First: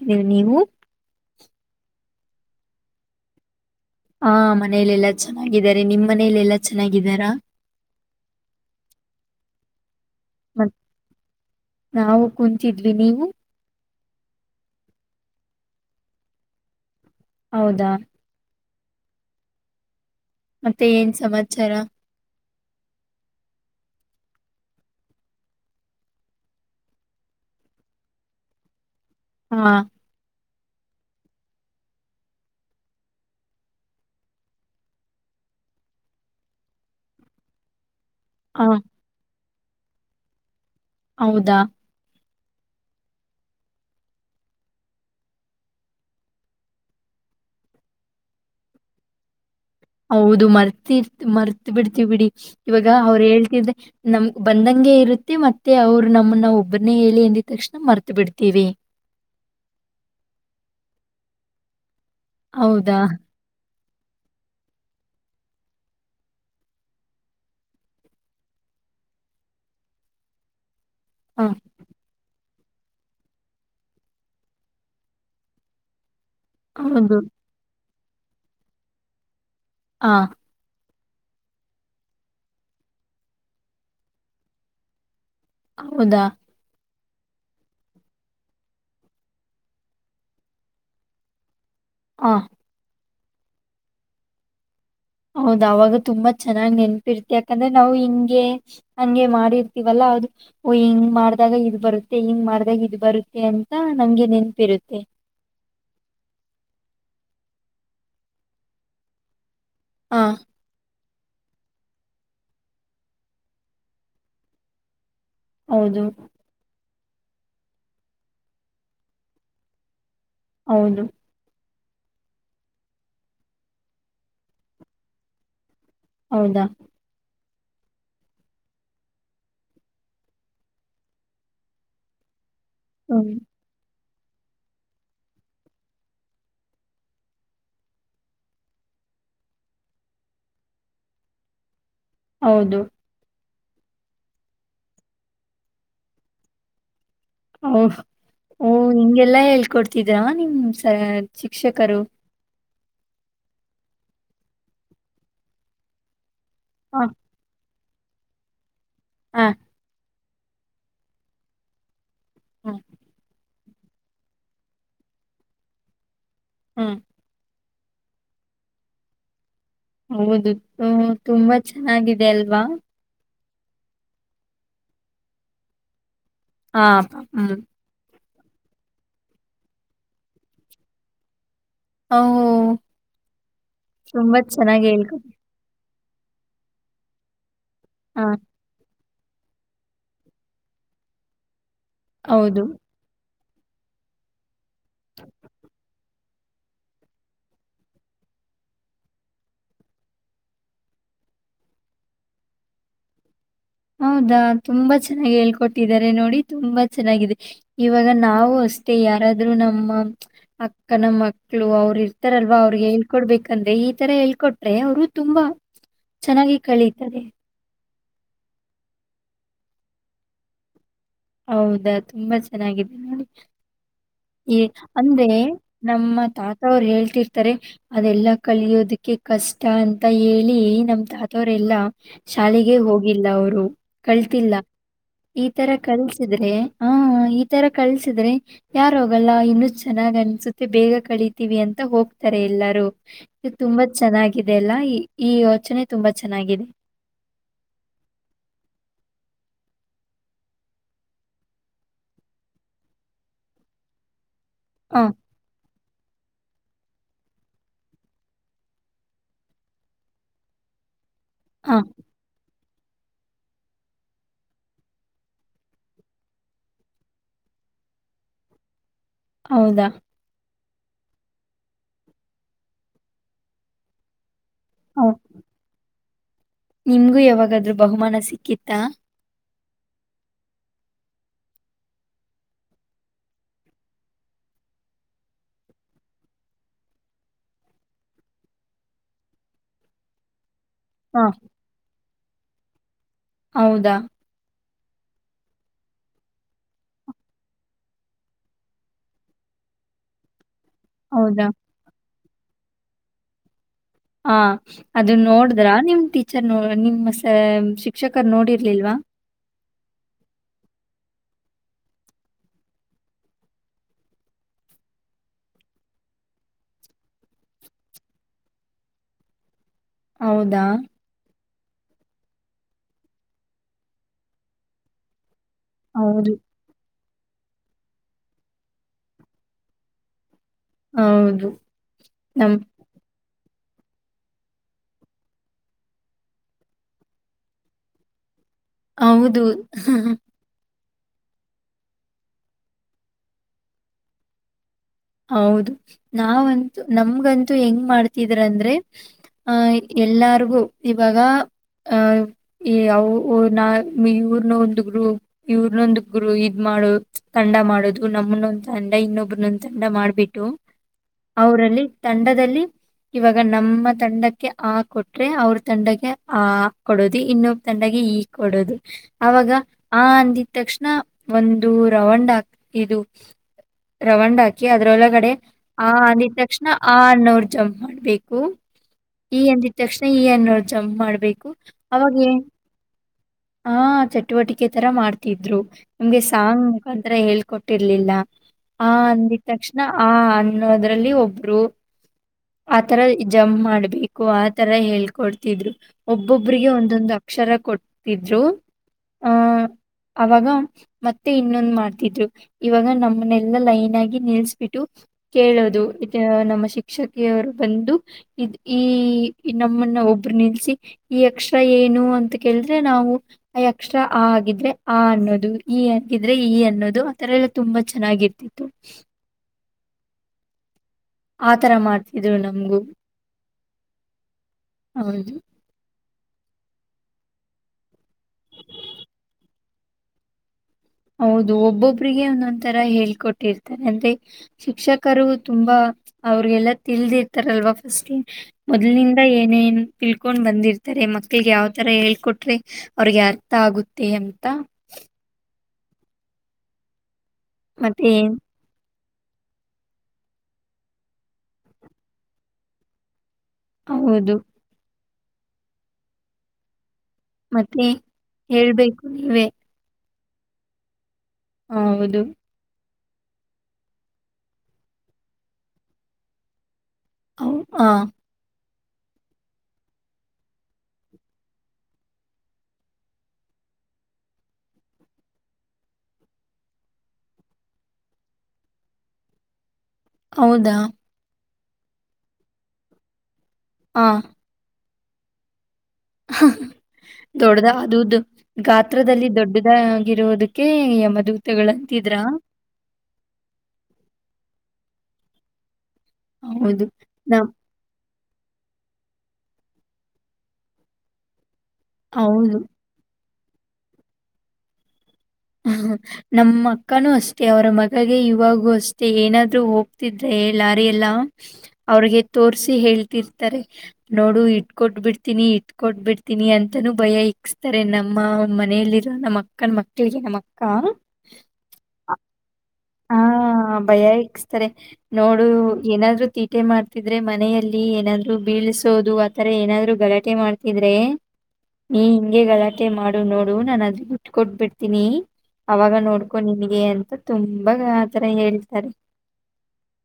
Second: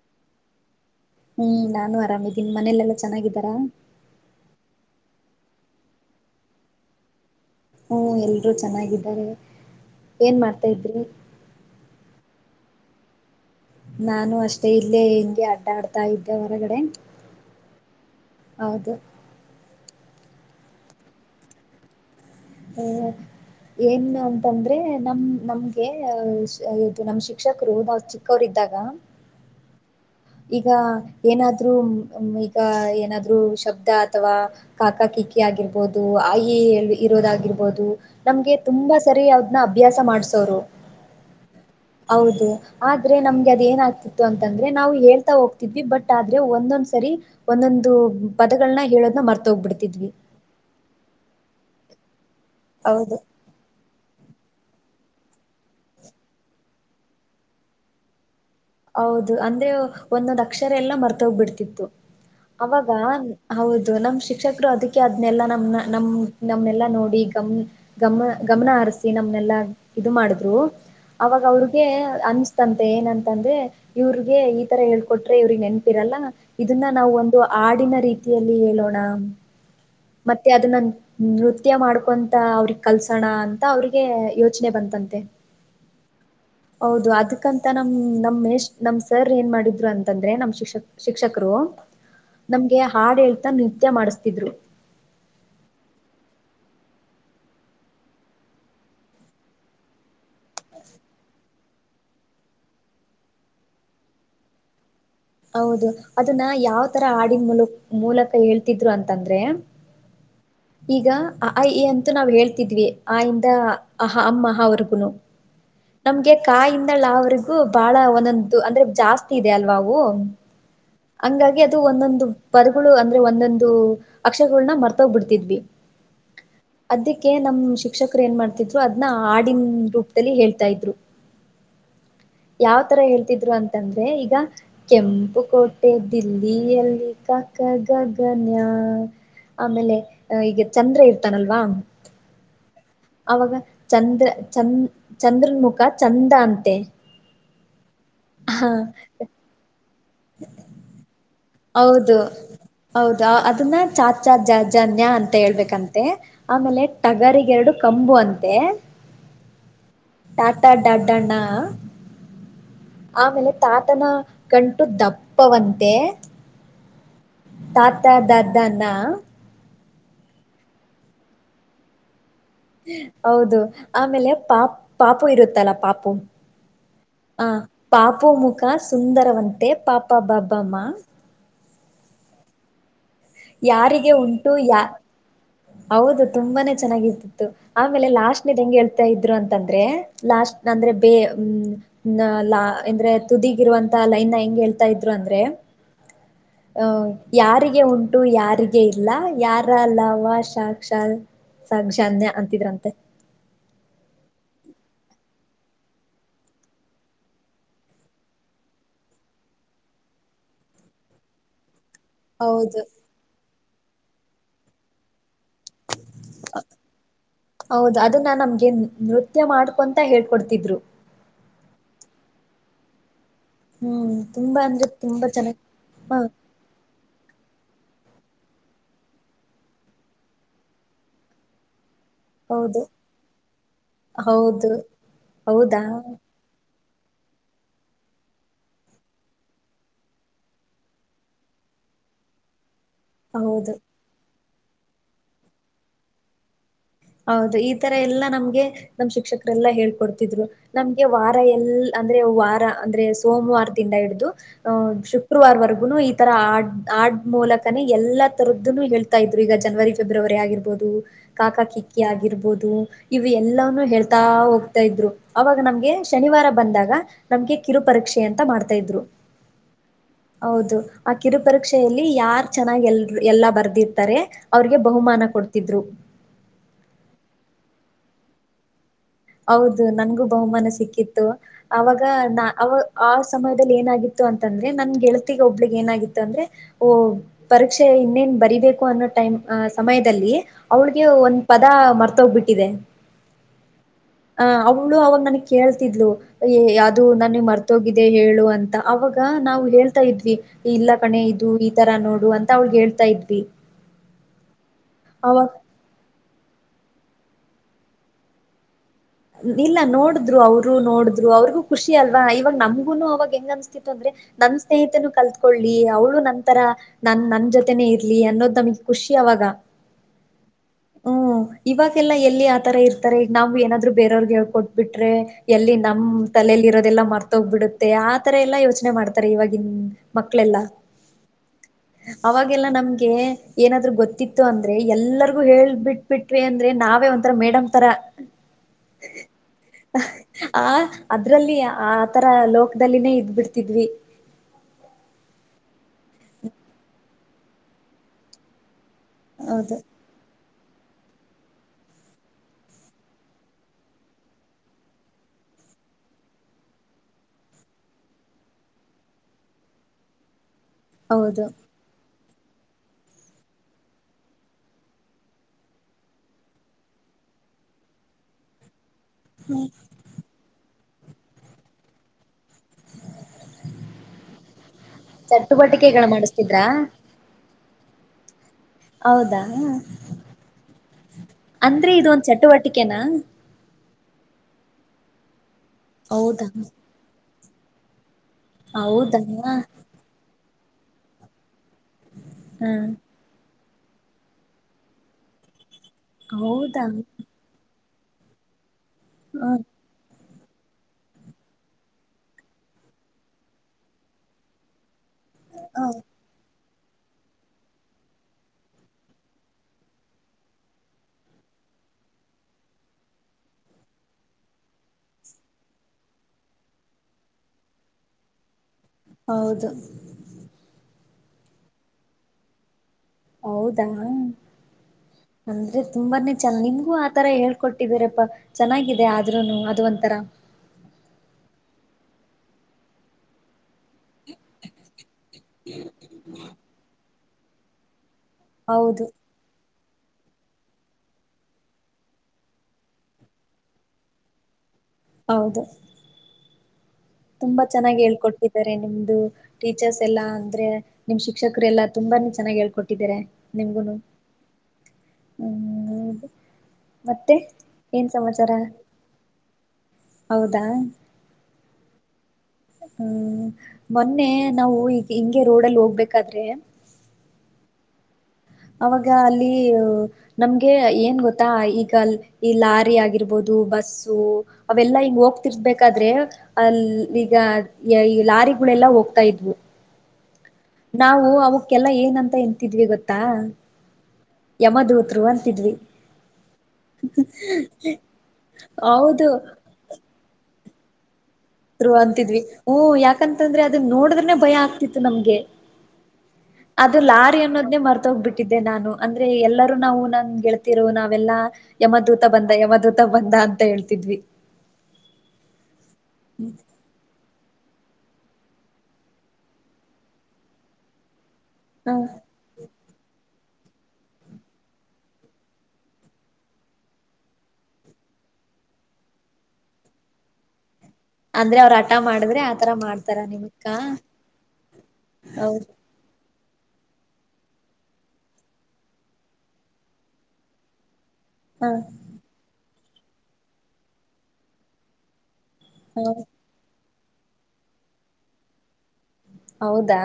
ವು ನೀವು ಹ್ಮ್ ನಾನು ಆರಾಮಿದ್ದೀನಿ ಮನೇಲೆೆಲ್ಲಾ ಚೆನ್ನಾಗಿದ್ದಾರಾ ಹಾ ಮನಲೆ ಎಲ್ಲಾ ಚೆನ್ನಾಗಿದ್ದಾರೆ ನಿಮ್ ಮನೇಲೆ ಎಲ್ಲಾ ಚೆನ್ನಾಗಿದ್ದಾರಾ ಹ್ಮ ಎಲ್ರೂ ಚೆನ್ನಾಗಿದ್ದಾರೆ ಏನ್ ಮಾಡ್ತಾತ್್ರಿ ಿದ್ವಿ ನೀವು ನಾನು ಅಷ್ಟೇ ಇಲ್ಲೇ ಹೆಂಗೆ ಅಡ್ಡಾಡ್ತಾ ಇದ್ದೆ ಹೊರಗಡೆ ಹೌದಾ ಹೌದು ಮತ್ತೆ ಏನ್ ಸಮಾಚಾರ ಹ ಏನ್ ಅಂತಂದ್ರೆ ನಮ ನಮ್ಗೆ ಇದು ನಮ್ ಶಿಕ್ಷಕರು ನಾವ್ ಚಿಕ್ಕವರಿದ್ದಾಗ ಹಾ ಈಗ ಏನಾದ್ರು ಈಗ ಏನಾದ್ರು ಶಬ್ದ ಅಥವಾ ಕಾಕಾ ಕಿಕ್ಕಿ ಆಗಿರ್ಬೋದು ಆಯಿ ಇರೋದಾಗಿಿರ್ಬೋದು ನಮ್ಗೆ ಆ ತುಂಬಾ ಸರಿ ಅಭ್ಯಾಸ ಮಾಡ್ಸೋರು ಹೌದಾ ಹೌದು ಆದ್ರೆ ನಮ್ಗೆ ಅದ ಏನ ಆ್ತಿತ್ತು ಅಂತಂದ್ರೆ ನಾವು ಹೇಳ್ತಾ ಹೋಗ್ತಿದ್ವಿ ಬಟ್ ಆದ್ರೆ ಒಂದೊಂದ್ ಸರಿ ಒಂದೊಂದು ಪದಗಳನ್ನ ಹೇಳೋದ್ ಮರ್ತ ಹೋಗ್ಬಿಡ್ತವಿ ಹೌದು ಮರ್ತಿರ್ ಮರ್ ಬಿಡ್ತವಿ ಬಿಡಿ ಇವಾಗ ಹೌದು. ಅವ್ರ ಹೇಳ್ತಿದೆ ನಮ ಬಂದಂಗೆ ಇರುತ್ತೆ ಮತ್ತೆ ಅವ್ರು ನಮ್ಮನ್ನ ಒಬ್ಬನೇ ಹೇಳಿ ಎಂದ ತಕ್ಷಣ ಮರ್ತ ಬಿಿಡ್ತಾರೆ ಹೌದು ಅಂದ್ರೆ ಒಂದೊಂದ್ ಅಕ್ಷರ ಎಲ್ಲ ಮರೆತು ಕೀತೋಗ್ಬಿಟ್ಟಿತು ಅವಾಗ ಹೌದಾ ಹೌದು ನಮ್ ಶಿಕ್ಷಕರು ಅದಕ್ಕೆ ಅದನೆಲ್ಲಾ ನಮ್ ನಮ್ ನಮ್ನೆಲ್ಲಾ ನೋಡಿ ಗಮ ಗಮ ಗಮನಹರಿಸಿ ನಮ್ನೆಲ್ಲಾ ಇದು ಮಾಡಿದ್ರು ಅವಾಗ ಹ ಅವ್ರಿಗೆ ಅನ್ನಿಸ್ತಿ ಅಂತೆ ಏನಂತೆ ಅಂದ್ರೆ ಇವ್ರಿಗೆ ಈ ತರ ಹೇಳ್ಕೊಟ್ರೆ ಇವ್ರಿಗೆ ನೆನಪಿರಲ್ಲ ಇದನ್ನ ನಾವು ಹೌದು ಒಂದು ಹಾಡಿನ ರೀತಿ ರೀತಿಯಲ್ಲಿ ಹೇಳೋಣ ಆ [inaudible] ಮತ್ತೆ ಅದು ನನ್ ನೃತ್ಯ ಮಾಡ್ಕೊಂತ ಅವ್ರಿಗೆ ಕಲ್ಸೋಣ ಅಂತ ಅವ್ರಿಗೆ ಯೋಚನೆ ಬಂತಂತೆ ಹೌದ ಹೌದು ಅದಕ್ಕಂತ ನಾ ಹ್ಮ ನಮ್ಮೇಶ್ ನಮ್ ಸರ್ ಏನ್ ಮಾಡಿದ್ರು ಅಂತಂದ್ರೆ ನಮ್ಮ್ ಶಿಕ್ಷಕ್ ಶಿಕ್ಷಕರು ಆ ನಮ್ಗೆ ಹಾಡ ಹೇಳ್ತಾ ನೃತ್ಯ ಮಾಡಿಸ್ತಿದ್ರು ಹೌದ ಅವಾಗ ತುಂಬಾ ಚೆನ್ನಾಗ್ ನೆನಪಿರ್ತಿ ಯಾಕಂದ್ರೆ ನಾವು ಹಿಂಗೆ ಹಂಗೆ ಮಾಡಿರ್ತಿವಲ್ಲ ಅದು ಹಿಂಗ್ ಮಾಡ್ದಾಗ ಇದ್ ಬರುತ್ತೆ ಹಿಂಗ್ ಮಾಡ್ದಾಗ ಇದ್ ಬರುತ್ತೆ ಅಂತ ನಮ್ಗೆ ನೆನಪಿರುತ್ತೆ ಹೌದು ಅದನ್ನ ಯಾವ ತರ ಹಾಡಿನ ಮೂಲ ಮೂಲಕ ಹೇಳ್ತಿದ್ರು ಅಂತಂದ್ರೆ ಹಾ ಈಗ ಅ ಆ ಇ ಈ ಅಂತ ನಾವ್ ಹೇಳ್ತಿದ್ವಿ ಆಯಿಂದ ಅಂ ಆಹಾ ವರ್ಗುನು ಹೌದು ನಮ್ಗೆ ಕ ಯಿಂದ ಳ ವರೆಗು ಬಹಳ ಒಂದೊಂದು ಅಂದ್ರೆ ಜಾಸ್ತಿ ಇದೆ ಅಲ್ವಾ ಅವು ಹೌದು ಹಂಗಾಗಿ ಒಂದೊಂದು ಪದಗಳು ಅಂದ್ರೆ ಒಂದೊಂದು ಅಕ್ಷಗಳನ್ನ ಮರ್ತೋಗ್ಬ ಬಿಡ್ತಿದ್ವಿ ಹೌದ ನಮ್ಮ್ ಶಿಕ್ಷಕರು ಏನ್ ಮಾಡ್ತಿದ್ರು ಅದನ್ನ ಹಾಡಿನ ರೂಪದಲ್ಲಿ ಹೇಳ್ತಾ ಇದ್ರು ಯಾವ್ ತರ ಹ್ಮ್ ಹೇಳ್ತಿದ್ರು ಅಂತಂದ್ರೆ ಈಗ ಈಗ ಕೆಂಪು ಕೋಟೆ ದಿಲ್ಲಿಯಲ್ಲಿ ಕ ಖ ಗ ಘ ನ್ಯ ಆಮೇಲೆ ಈಗ ಚಂದ್ರ ಇರ್ತಾನಲ್ವಾ ಹೌದು ಅವಾಗ ಚಂದ್ರ ಚಂದ ಚಂದ್ರನ್ ಮುಖ ಚಂದ ಅಂತೆ ಹ್ಮ್ ಓ ಹ ಹಿಂಗೆಲ್ಲಾ ಹೇಳ್ಕೊಡ್ತ ತಿದ್ರಾ ನಿಮ್ಮ ಸರ್ ಶಿಕ್ಷಕರು ಹೌದಾ ಅದನ್ನ ಚ ಛ ಜ ಝ ನ್ಯ ಅಂತ ಹೇಳ್ಬೇಕಂತೆ ಆಮೇಲೆ ಹ ಟಗರಿಗೆ ಎರಡು ಕಂಬು ಅಂತೆ ಹಾ ಟಾತಾ ಡಾಡ್ಣ ಹ ಆಮೇಲೆ ತಾತನ ಕಂಟು ದಪ್ಪವಂತೆ ಹ್ಮ್ ತಾತ ದಾದಾನ ಹೌದು ತುಂಬಾ ಚೆನ್ನಾಗಿದೆ ದಲ್ವಾ ಹೌದು ಆಮೇಲೆ ಪಾ ಪಾಪು ಇರುತ್ತಲ್ಲ ಪಾಪು. ಹಾ ಅಪ ಆ ಹ್ಮ್. ಪಾಪು ಮುಖ ಸುಂದರವಂತೆ ಪಪ ಬಬ ಮ. ಹೌ ಯಾರಿಗೆ ಉಂಟು ಯಾ ಹೇಳ್ಕೊಟ್ರು ಹೌದು ತುಂಬಾನೇ ಚೆನ್ನಾಗಿರ್ತಿತ್ತು. ಆಮೇಲೆ ಹಾ ಲಾಸ್ಟ್ ನೆದು ಎಂಗೆ ಅಂತ್ ತ ಇದ್ರು ಅಂತಂದ್ರೆ ಲಾಸ್ಟ್ ಅಂದ್ರೆ ಬೇ ಹ್ಮ. ಹೌದು ನಲ್ಲಾ ಅಂದ್ರೆ ತುದೀಗಿರುವಂತಹ ಲೈನ್ ಹೆಂಗೆೇಳ್ ತ ಇದ್ರು ಅಂದ್ರೆ ಹ ಯಾರಿಗೆ ಉಂಟು ಟು ಯಾರಿಗೆ ಇಲ್ಲ ಯಾರಲವಶಕ್ಷಾ ಸಕ್ಷ್ರಜ್ಞ ಅಂತಿದ್ರಂತೆ. ಹೌದಾ ತುಂಬಾ ಚೆನ್ನಾಗಿ ಹೇಳ್ಕೊಟ್ಟಿದ್ದಾರೆ ನೋಡಿ ತುಂಬಾ ಚೆನ್ನಾಗಿದೆ ಇವಾಗ ನಾವು ಅಷ್ಟೇ ಯಾರಾದ್ರೂ ನಮ್ಮ ಅಕ್ಕ ನಮ್ಮ ಮಕ್ಳು ಅವ್ರ ಇದ್ ಇರ್ತಾರಲ್ವಾ ಹೌದು ಅವ್ರಿಗೆ ಹೇಳ್ಕೊಡ್ಬೇಕಂದ್ರೆ ಇ ತರ ಹೇಳ್ಕೊಟ್ರೆ ಅವ್ರು ತುಂಬಾ. ಚೆನ್ನಾಗಿ ಕಳೆಯಿತಾರೆ. ಹೌದು ಅದನ್ನ ನಮ್ಗೆ ನೃತ್ಯ ಮಾಡ್ಕೊಂತ ಹೇಳ್ಕೊಡ್ತಿದ್ರು. ಹೌದಾ ತುಂಬಾ ಚೆನ್ನಾಗಿದೆ ನೋ ಹ್ಮ್ ಏ ತುಂಬಾ ಅಂದ್ರೆ ತುಂಬಾ ಚೆನ್ನಾಗಿ ನಮ್ಮ ಹ ತಾತ ಅವ್ರು ಹೇಳ್ತಿರ್ತಾರೆ. ಅದೆಲ್ಲ ಕಲಿಯೋದಕ್ಕೆ ಕಷ್ಟ ಅಂತ ಹೇಳಿ ನಮ್ಮ ತಾತವರೆಲ್ಲ. ಶಾಲೆಗೆ ಹೌದು ಹೋಗಿಲ್ಲ ಅವರು ಕಳ್ತಿಲ್ಲ ಹೌದು ಈ ತರ. ಹೌದಾ ಕಲಿಸಿದ್ರೆ ಹಾ ಈ ತರ ಕಳ್ಸಿದ್ರೆ ಯಾರೋಗಲ್ಲ ಇನ್ನು ಚೆನ್ನಾಗ್ ಅನ್ಸುತ್ತೆ ಬೇಗ ಕಳಿತೀವಿ ಅಂತ ಹೋಗ್ತಾರೆ ಎಲ್ಲಾರು. ಇದು ಹೌದು. ತುಂಬಾ ಚೆನ್ನಾಗಿ. ಇದೆಲ್ಲ ಈ ಈ ಯೋಚನೆ ತುಂಬಾ ಚೆನ್ನಾಗಿದ್. ಹೌದು ಈ ತರ ಎಲ್ಲಾ ನಮ್ಗೆ ನಮ ಶಿಕ್ಷಕರೆಲ್ಲಾ ಹೇಳ್ಕೊಡ್ತಿದ್ರು ನಮ್ಗೆ ವಾರ ಎಲ್ ಅಂದ್ರೆ ವಾರ ಅಂದ್ರೆ ಸೋಮವಾರದಿಂದ ಹಿಡ್ದು. ಹ ಶುಕ್ರವಾರವರೆಗುನು ಈ ತರ ಆ. ಆಡ್ ಮೂಲಕನೇ ಎಲ್ಲಾ ತರದ್ದುನು ಹೇಳ್ತಾ ಇದ್ರು ಈಗ ಜನವರಿ ಫೆಬ್ರವರಿ ಆಗಿರ್ಬೋದು. ಕಾಕಾ ಹ ಕಿಕೀ. ಆಗಿರ್ಬೋದು ಇವ ಎಲ್ಲಾ ನೂ ಹೇಳ್ತಾ ಹೋಗ್ತಾ ಇದ್ರು ಅವಾಗ ನಮ್ಗೆ ಶನಿವಾರ ಬಂದಾಗ ನಮ್ಗೆ ಕಿರು ಪರೀಕ್ಷೆ ಅಂತ ಮಾಡ್ತಾ ಇದ್ರು. ಹೌದಾ ಹೌದು ಆ ಕಿರು ಪರೀಕ್ಷೆಯಲ್ಲಿ ಯಾರ್ ಚೆನ್ನಾಗಿ ಎಲ್ ಎಲ್ಲಾ ಬರ್ದಿರ್ತಾರೆ. ಅವ್ರಿಗೆ ಹ ಬಹುಮಾನ ಕೊಡ್ತಿದ್ರು. ನಿಮ್ಗೂ ಯಾವಾಗಾದ್ರು ಬಹುಮಾನ ಸಿಕ್ಕಿತ್ತಾ. ಹೌದು ನನ್ಗೂ ಬಹುಮಾನ ಸಿಕ್ಕಿತ್ತು ಅವಾಗ ನ ಅವ ಆ ಸಮಯದಲ್ಲಿ ಏನಾಗಿತ್ತು ಅಂತಂದ್ರೆ ನನ್ ಗೆಳತಿಗೆ ಒಬ್ಳಗ್ ಏನಾಗಿತ್ತು ಅಂದ್ರೆ ಓ ಪರೀಕ್ಷೆ ಇನ್ನೇನ್ ಬರಿಬೇಕು ಅನ್ನೋ ಟೈಮ್ ಅ ಸಮಯದಲ್ಲಿ. ಅವಳಿಗೆ ಹ ಒಂದ್ ಪದ ಮರ್ತ ತೋಗ್ಬಿಟ್ಟಿದೆ ಹೌದಾ ಅವ್ಳು ಅವನ್ ನನ್ಗ್ ಕೇಳ್ತಿದ್ಲು ಯಾವ್ದದು ನನ್ಗ್ ಮರ್ತೋಗಿದೆ ಹೇಳು ಅಂತ ಅವಾಗ ನಾವು ಹೇಳ್ತಾ ಇದ್ವಿ ಇಲ್ಲ ಕಣೆ ಹೌದಾ ಇದು ಈ ತರ ನೋಡ ಅಂತ ಅವಳ್ಗ್ ಹೇಳ್ತಾ ಇದ್ವಿ ಹ ಅದ ಅವಾಗ ನೋಡಿದ್ರ ನಿಮ ಸರ್ ನೋ ನಿಮ್ಮಸ ಶಿಕ್ಷಕರು ನೋಡಿರ್ಲಿಲ್ವಾ ಇಲ್ಲ ನೋಡಿದ್ರು ಅವರು ನೋಡಿದ್ರು ಅವ್ರಿಗೂ ಖುಷಿ ಅಲ್ವಾ ಇವಾಗ ನಮ್ಗುನು ಅವಾಗ ಹೆಂಗ್ ಅನ್ಸ್ತಿತ್ತು ಅಂದ್ರೆ ನನ್ ಸ್ನೇಹಿತನೂ ಕಲ್ತ್ಕೊಳ್ಲಿ ಅವ್ಳು ನನ್ಂತರ ನನ್ ನನ್ ಜೊತೆನೇ ಇರ್ಲಿ ಅನ್ನೋದ್ ನಮಗ್ ಖುಷಿ ಅವಾಗ ಹೌದು ಡ ಇವಾಗೆಲ್ಲಾ ಎಲ್ಲಿ ಆತರ ಇರ್ತಾರೆ ಈಗ ನಾವ್ ಏನಾದ್ರು ಬೇರವ್ರಗೆ ಹೇಳ್ಕೊಟ್ಬಿಟ್ರೆ ಎಲ್ಲಿ ನಮ್ ಹೌದು ತಲಲಿ ಇರೋದೆಲ್ಲಾ ಮ್ತ ತೋಗ್ಬಿಡುತ್ತೆ ಆತರ ಎಲ್ಲಾ ಯೋಚನೆ ಮಾಡ್ತಾರೆ ಇವಾಗಿನ್ ಮ ಕ್ಲ್ಲ ಹೌದು ನಮ್ ಅವಾಗೆಲ್ಲ ನಮ್ಗೆ ಏನಾದ್ೂ ಗೊತ್ತಿತ್ತು ಅಂದ್ರೆ ಎಲ್ಲರೂ ಹಬಿಟ್ ಬಿಿಟ್್ರವಿ ಅಂದ್ರೆ ನಾವೇ ಒಂಥರ ಮೇಡಮ್ ತರ ಹೌದು ಆ ಅದ್ರಲ್ಲಿ ಆತರ ಲೋಕದಲ್ಲಿನೇ ಇದ್ ಬಿಡ್ತಿದ್ವಿ ಹೌದು ನಾವಂತೂ ನಮಗಂತ ದು ಹೆಂಗ್ ಮಾಡ್ತಿದ್ರ ಅಂದ್ರೆ ಆಹ ಹೌದು ಎಲ್ಲಾರಿಗು ಇವಾಗ ಅಹ ಯ ನಾ ಇವ್ರನ ಒಂದು್ ಗುರು ಇವ್ರನೊಂದ ಗುರು ಇದ್ ಮಾಡೋ ತಂಡ ಮಾಡೋುದು ನಮ್ಮನ್ನೊಂದ ತಂಡ ಇನ್ನೊಬ್ರನೊಂದ ದಂಡ ಮಾಡ್ಬಿಟ್ಟು ಹೌದು ಅವರಲ್ಲಿ ತಂಡದಲ್ಲಿ ಇವಾಗ ನಮ್ಮ ತಂಡಕ್ಕೆ ಆ ಕೊಟ್ರೆ ಅವ್ರ ತಂಡಗೆ ಆ ಕೊಡೋದು ಇನ್ನೊಬ್ಬ ತಂಡಗೆ ಈ ಕೊಡೋದು ಅವಾಗ ಆ ಅಂದಿದ್ದ ತಕ್ಷಣ ಒಂದು ರವಂಡಾ ಇದು ರವಂಡಾ ಕಿ ಅದ್ರೊಳಗಡೆ ಆ ಚಟುವಟಿಕೆಗಳ ಅಂದಿದ ಮಾಡಿಸ್ತಿದ್ರಾ ತಕ್ಷಣ ಆ ಅನ್ನವ್ರ ಜಂ ಮಾಡ್ಬೇಕು ಈ ಹೌದಾ ಅಂದಿದ ತಕ್ಷಣ ಈ ಅನ್ನೋ ಜಂಪ್ ಮಾಡ್ಬೇಕು ಅಂದ್ರೆ ಇದು ಒಂದ್ ಅವಾಗೇ ಚಟುವಟಿಕೆನಾ ಹ ಚಟುವಟಿಕೆ ತರ ಮಾಡ್ತಿದ್ರು ನಮ್ಗೆ ಹೌದಾ ಸಾಂಗ್ ಮುಖಾಂತತ್ರ ಹೇಳೇ ಕೊಟ್ಟಿರ್ಲಿಲ್ಲ ಹೌದಾ ತಕ್ಷಣ ಆ ಅನ್ನೋದ್ರಲ್ಲಿ ಒಬ್ರು ಹ ಆತರ ಜಂಪ್ ಮಾಡ ಮಾಡಬೇಕು ಆತರ ಹೇಳ್ಕೊಡ್ತಿದ್ರು. ಒಬ್ಬೊಬ್ರರಿಗೆ ಹೌದಾ ಒಂದೊಂದು ಅಕ್ಷರ ಕೊಟ್ಟ ಇದ್ರೂ ಹ ಅವಾಗ ಮತ್ತೆ ಇನ್ನೊಂದುಮಾಡ್ತಿದ್ರು ಇವಾಗ ನಮ್ಮನೆೆಲ್ಲಾ ಲೈನ್ ಆಗಿ ನಿಲ್ಸ್ಬಿಟ್ಟು ಕೇಳೋದು ನಮ್ಮ ಶ ಶಿಕ್ಷಕಿಯವರು ಬಂದು ಇದ್ ಈ ನಮ್ಮನ್ನ ಒಬ್ರು ನಿಲ್ಸಿ ಈ ಅಕ್ಷರ ಏನು ಅಂತ ಕೇಳಿದ್ರೆ ನಾವು ಆ ಅಕ್ಷರ ಆ ಆಗಿದ್ರೆ ಆ ಅನ್ನೋದು ಈ ಆಗಿದ್ರೆ ಈ ಅನ್ನೋದು ಆ ತರ ಎಲ್ಲ ತುಂಬಾ ಚೆನ್ನಾಗಿರ್ತಿತ್ತು. ಹೌದು. ಆತರ ಮಾಡ್ತಿದ್ರು ನಮ್ಗು ಹೌದಾ ಹೌದು ಅಂದ್ರೆ ತುಂಬಾನೇ ಚ ನಿಮ್ಗೂ ಆತರ ಹೇಳ್ಕೊಟ್ಟಿದ್ದೀರಪ್ಪಾ ಚೆನ್ನಾಗಿದೆ ಆದ್ರೂನು ಅದು ಒಂಥರ. ಹೌದು ಒಬ್ಬೊಬ್ರಿಗೆ ಒಂದೊಂದ ತರ ಹೇಳ್ಕೊಟ್ಟಿರ್ತಾರೆ ಅಂದ್ರೆ ಶಿಕ್ಷಕರು ತುಂಬಾ ಅವ್ರಿಗೆಲ್ಲ ತಿಲ್ದಿ ತರಲ್ವಾ ಫಸ್ಟ್ಲಿ ಹೌದು ಮೊದ್ಲಿನಿಂದ ಏನೇನ್ ತಿಳ್ಕೊಂಡ್ ಬಂದಿರ್ತಾರೆ ಮಕ್ಳಿಗೆ ಯಾವ್ತರ ಹೇಳ್ಕೊಟ್ರೆ ಅವ್ರಿಗೆ ಅರ್ಥ ಆಗುತ್ತೆ ಅಂತ ಹೌದು ತುಂಬಾ ಚೆನ್ನಾಗಿ ಮತ್ತೆ ಏನ್ ಹೇಳ್ಕೊಡ್ತಿದ್ದಾರೆ ನಿಮ್ಗೆ ಟೀಚರ್ಸ್ ಎಲ್ಲಾ ಅಂದ್ರೆ ನಿಮ್ ಶಿಕ್ಷಕರು ಎಲ್ಲಾ ತುಂಬಾನೇ ಚೆನ್ನಾಗ್ ಹೇಳ್ಕೊಟ್ಟಿದಿದ್ದಾರೆ. ಹೌದು. ಹ್ಮ ಮತ್ತೆ ಹೇಳ್ಬೇಕು ನೀವೇ ಹೌದಾ ಹೌದು. ಹ್ಮ್ ಮೊನ್ನೆ ನಾವು ಈಗ ಹಿಂಗೆ ರೋಡಲ್ಲಿ ಹೋಗ್ಬೇಕಾದ್ರೆ ಹಾ ಅವಾಗ ಅಲ್ಲಿ ನಮ್ಗೆ ಏನ್ ಗೊತ್ತಾ ಈಗ ಈ ಲಾರಿ ಆಗಿರ್ಬೋದು, ಬಸ್ಸು ಅವೆಲ್ಲಾ ಹಿಂಗ ಹೋಗ್ತಿರ್ಬೇಕಾದ್ರೆ ಅಲ್ಲಿ ಈಗ ಈ ಲಾರಿಗಳೆಲ್ಲಾ ಹೋಗ್ತಾ ಇದ್ವು. ಹೌದಾ ನಾವು ಅವ ಎಲ್ಲಾ ಏನಂತ ಎಂತಿದ್ವಿ ಗೊತ್ತಾ ಹಾ ಮದ್ ಹತ್ರು ಅಂತಿದ್ವಿ. ದೊಡ್ಡದ ಅದುದು ಗಾತ್ರದಲ್ಲಿ ಹೌದು ದೊಡ್ಡದ ಆಗಿರುವುದ ಕೆಗೆ ಮದು ಅಂತಿದ್ವಿ ಹೂ ಯಾಕಂತಂದ್ರೆ ಅದನ್ನ ನೋಡಿದ್ರೆ ಭಯ ಆಗ್ತ ನಮ್ಗೆ ಹೌದು ಅದು ಲಾರಿ ನಮ್ ಅನ್ನೋದನೇ ಮಾರ್ತೋಗ್ಬಿಟ್ಟು ಕೊಟ್ಟಿದ್ದೆ ನಾನು ಅಂದ್ರೆ ಎಲ್ಲರೂ ನಾವು ನನ್ ಗೆಳತಿಯರು ನಾವೆಲ್ಲಾ ಯಮದೂತ ಬಂದ ಹೌದು ಯಮದೂತ ಬಂದ ಅಂತ ಹೇಳ್ತಿದ್ವಿ ಹಾ ನಮ್ಮ ಅಕ್ಕನೂ ಅಷ್ಟ ಮತ್ತೆ ಅವರ ಮಗೆ ಇವಾಗೂ ಅಷ್ಟೇ ಏನಾದ್ರೂ ಹೋಗ್ತಿದ್ರೆ ಲಾರಿ ಎಲ್ಲ ಹ ಅವ್ರಿಗೆ ತೋರ್ಸಿ ಹೇಳ್ತಿರ್ ನೋಡು ಇಟ್ಕೊಟ್ ಬಿಡ್ತೀನಿ ಇಟ್ಕೊಟ್ ಬಿಡ್ತೀನಿ ಅಂತನೂ ಭಯ ಇಕ್ಸ್ತಾರೆ ನಮ್ಮ ಮನಲಿರೋ ನಮ್ಮ್ ಅಕ್ಕನ್ ಮಕ್ಕ ನಮ್ಮ ಅಕ್ಕ ಅಂದ್ರೆ ಅವ್ರು ಮಾಡಿದ್ರೆ ಆತರ ಹಾ ಮಾಡ್ತಾರ ನಿಮಕ್ಕ ಭಯ ಇಕ್ಸ್ತಾರೆ ನೋಡು ಹೌದು ಏನಾದ್ರು ತೀಟೆ ಮಾಡ್ತಿದ್ರೆ ಮನೆಯಲ್ಲಿ ಏನಾದ್ರು ಬೀಳ್ಸೋದು ಆತರ ಏನಾದ್ರು ಗಲಾಟೆ ಮಾಡ್ತಿದ್ರೆ ಹ ನೀನ್ ಹಿಂಗೆ ಗಲಾಟೆ ಮತ್ತೆ ಮಾಡು ನೋಡು ನಾನು ಅದ್ ಇಟ್ಕೊಡ್ಬಿಡ್ತೀನಿ ಬಿಡ್ತೀನಿ ಅವಾಗ ಹ ನೋಡ್ಕೊ ನಿನ್ಗೆ ಅಂತ [unintelligible] ಇವಾಗ್ ಆತರ ಹೇಳ್ತಾರೆ ಹೌದಾ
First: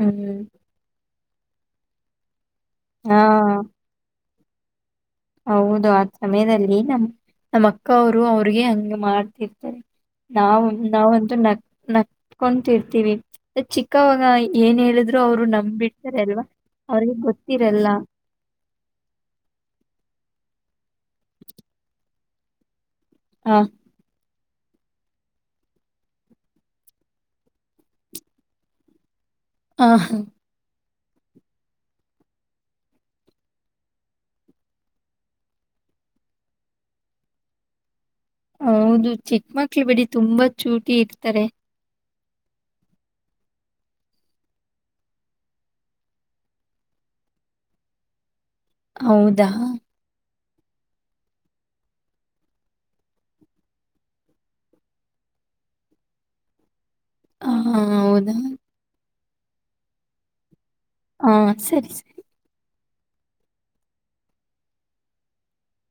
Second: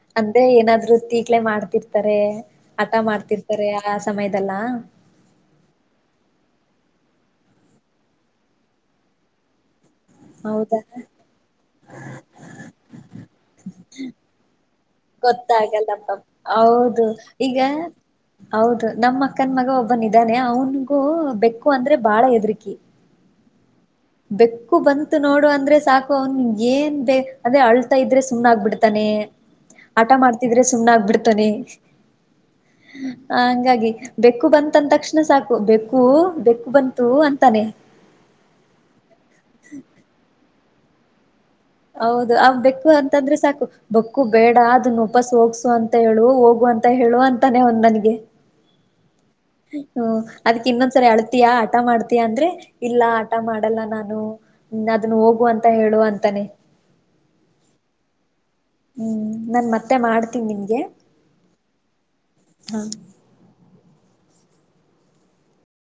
ಹ್ಮ್ ಅಂದ್ರೆ ಏನಾದ್ರು ತೀಟ್ಲೆ ಮಾಡ್ತಿರ್ [unintelligible] ಆಟ ಹಾ ಮಾಡ್ತಿರ್ತಾರೆ ಆ ಸಮಯದ [unintelligible] ಹೌದು ಆ ಸಮಯದಲ್ಲಿ ನಮ್ಮ್ ನಮ್ಮ ಅಕ್ಕ ಅವ್ರು ಅವ್ರಿಗೆ ಹಂಗ್ ಮಾಡ್ತಿರ್ತಾರೆ ನಾವು ಹೌದಾ ನಾವಂತೂ ನಟ್ಕೊಂತಿರ್ತಿವಿ ಚಿಕ್ಕವಾಗ ಏನ್ ಹೇಳಿದ್ರು ಅವರು ಗೊತ್ತಾಗಲ್ಲಪ್ಪ ನಂಬಿಡ್ತಾರೆ ಅಲ್ವಾ ಹೌದು ಅವ್ರಿಗೆ [inaudible] ಈಗ ಗೊತ್ತಿರಲ್ಲ ಹೌದು ನಮ್ಮ ಅಕ್ಕನ್ ಮಗ ಒಬ್ಬನಿದ್ದಾನೆ ಅವನು ಬೆಕ್ಕು ಅಂದ್ರೆ ಬಾಳ ಎದ್ರುಕಿ ಹಾ ಬೆಕ್ಕು ಬಂತು ನೋಡು ಅಂದ್ರೆ ಸಾಕು ಅವ್ನು ಏನ್ ಅದೇ ಅಳ್ತಾ ಇದ್ರೆ ಸುಮ್ ಆಗಬಿಡ್ತಾನೆ ಆ, ಹಠ ಮಾಡ್ತಿದ್ರೆ ಸುಮ್ನೆ ಆಗ್ಬಿಡ್ತಾನೆ [inaudible] ಹಂಗಾಗಿ ಬೆಕ್ಕು ಬಂತಂದ ತಕ್ಷಣ ಸಾಕು ಬೆಕ್ಕು ಬೆಕ್ಕು ಬಂತು ಅಂತಾನೆ ಹೌದು ಚಿಕ್ಕ ಮಕ್ಳು ಬಿಡಿ ತುಂಬಾ ಚೂಟಿ ಇರ್ತಾರೆ. ಹೌದು ಅವ ಬೆಕ್ಕು ಅಂತಂದ್ರೆ ಸಾಕು ಬಕ್ಕು ಬೇಡ ಅದನ್ನು ಉಪಸ್ ಹೋಗ್ಸು ಅಂತ ಹೇಳು, ಹೋಗುವ ಅಂತ ಹೇಳುವ ಅಂತಾನೆ ಅವ್ನು ನನ್ಗೆ. ಹೌದಾ ಹ ಅದಕ್ ಇನ್ನೊಂದ್ಸರಿ ಅಳ್ತಿಯಾ ಹಟ ಮಾಡ್ತಿಯ ಅಂದ್ರೆ ಇಲ್ಲ ಹಟ ಮಾಡಲ್ಲ ನಾನು ಅದನ್ ಹೋಗು ಅಂತ ಹೇಳು ಅಂತಾನೆ. ಹ ಹಾ ಹೌದಾ ಹ್ಮ್ ನಾನ್ ಮತ್ತೆ ಮಾಡ್ತೀನಿ ನಿಮಗೆ. ಹಾ ಸರಿ ಸರಿ ಹಾ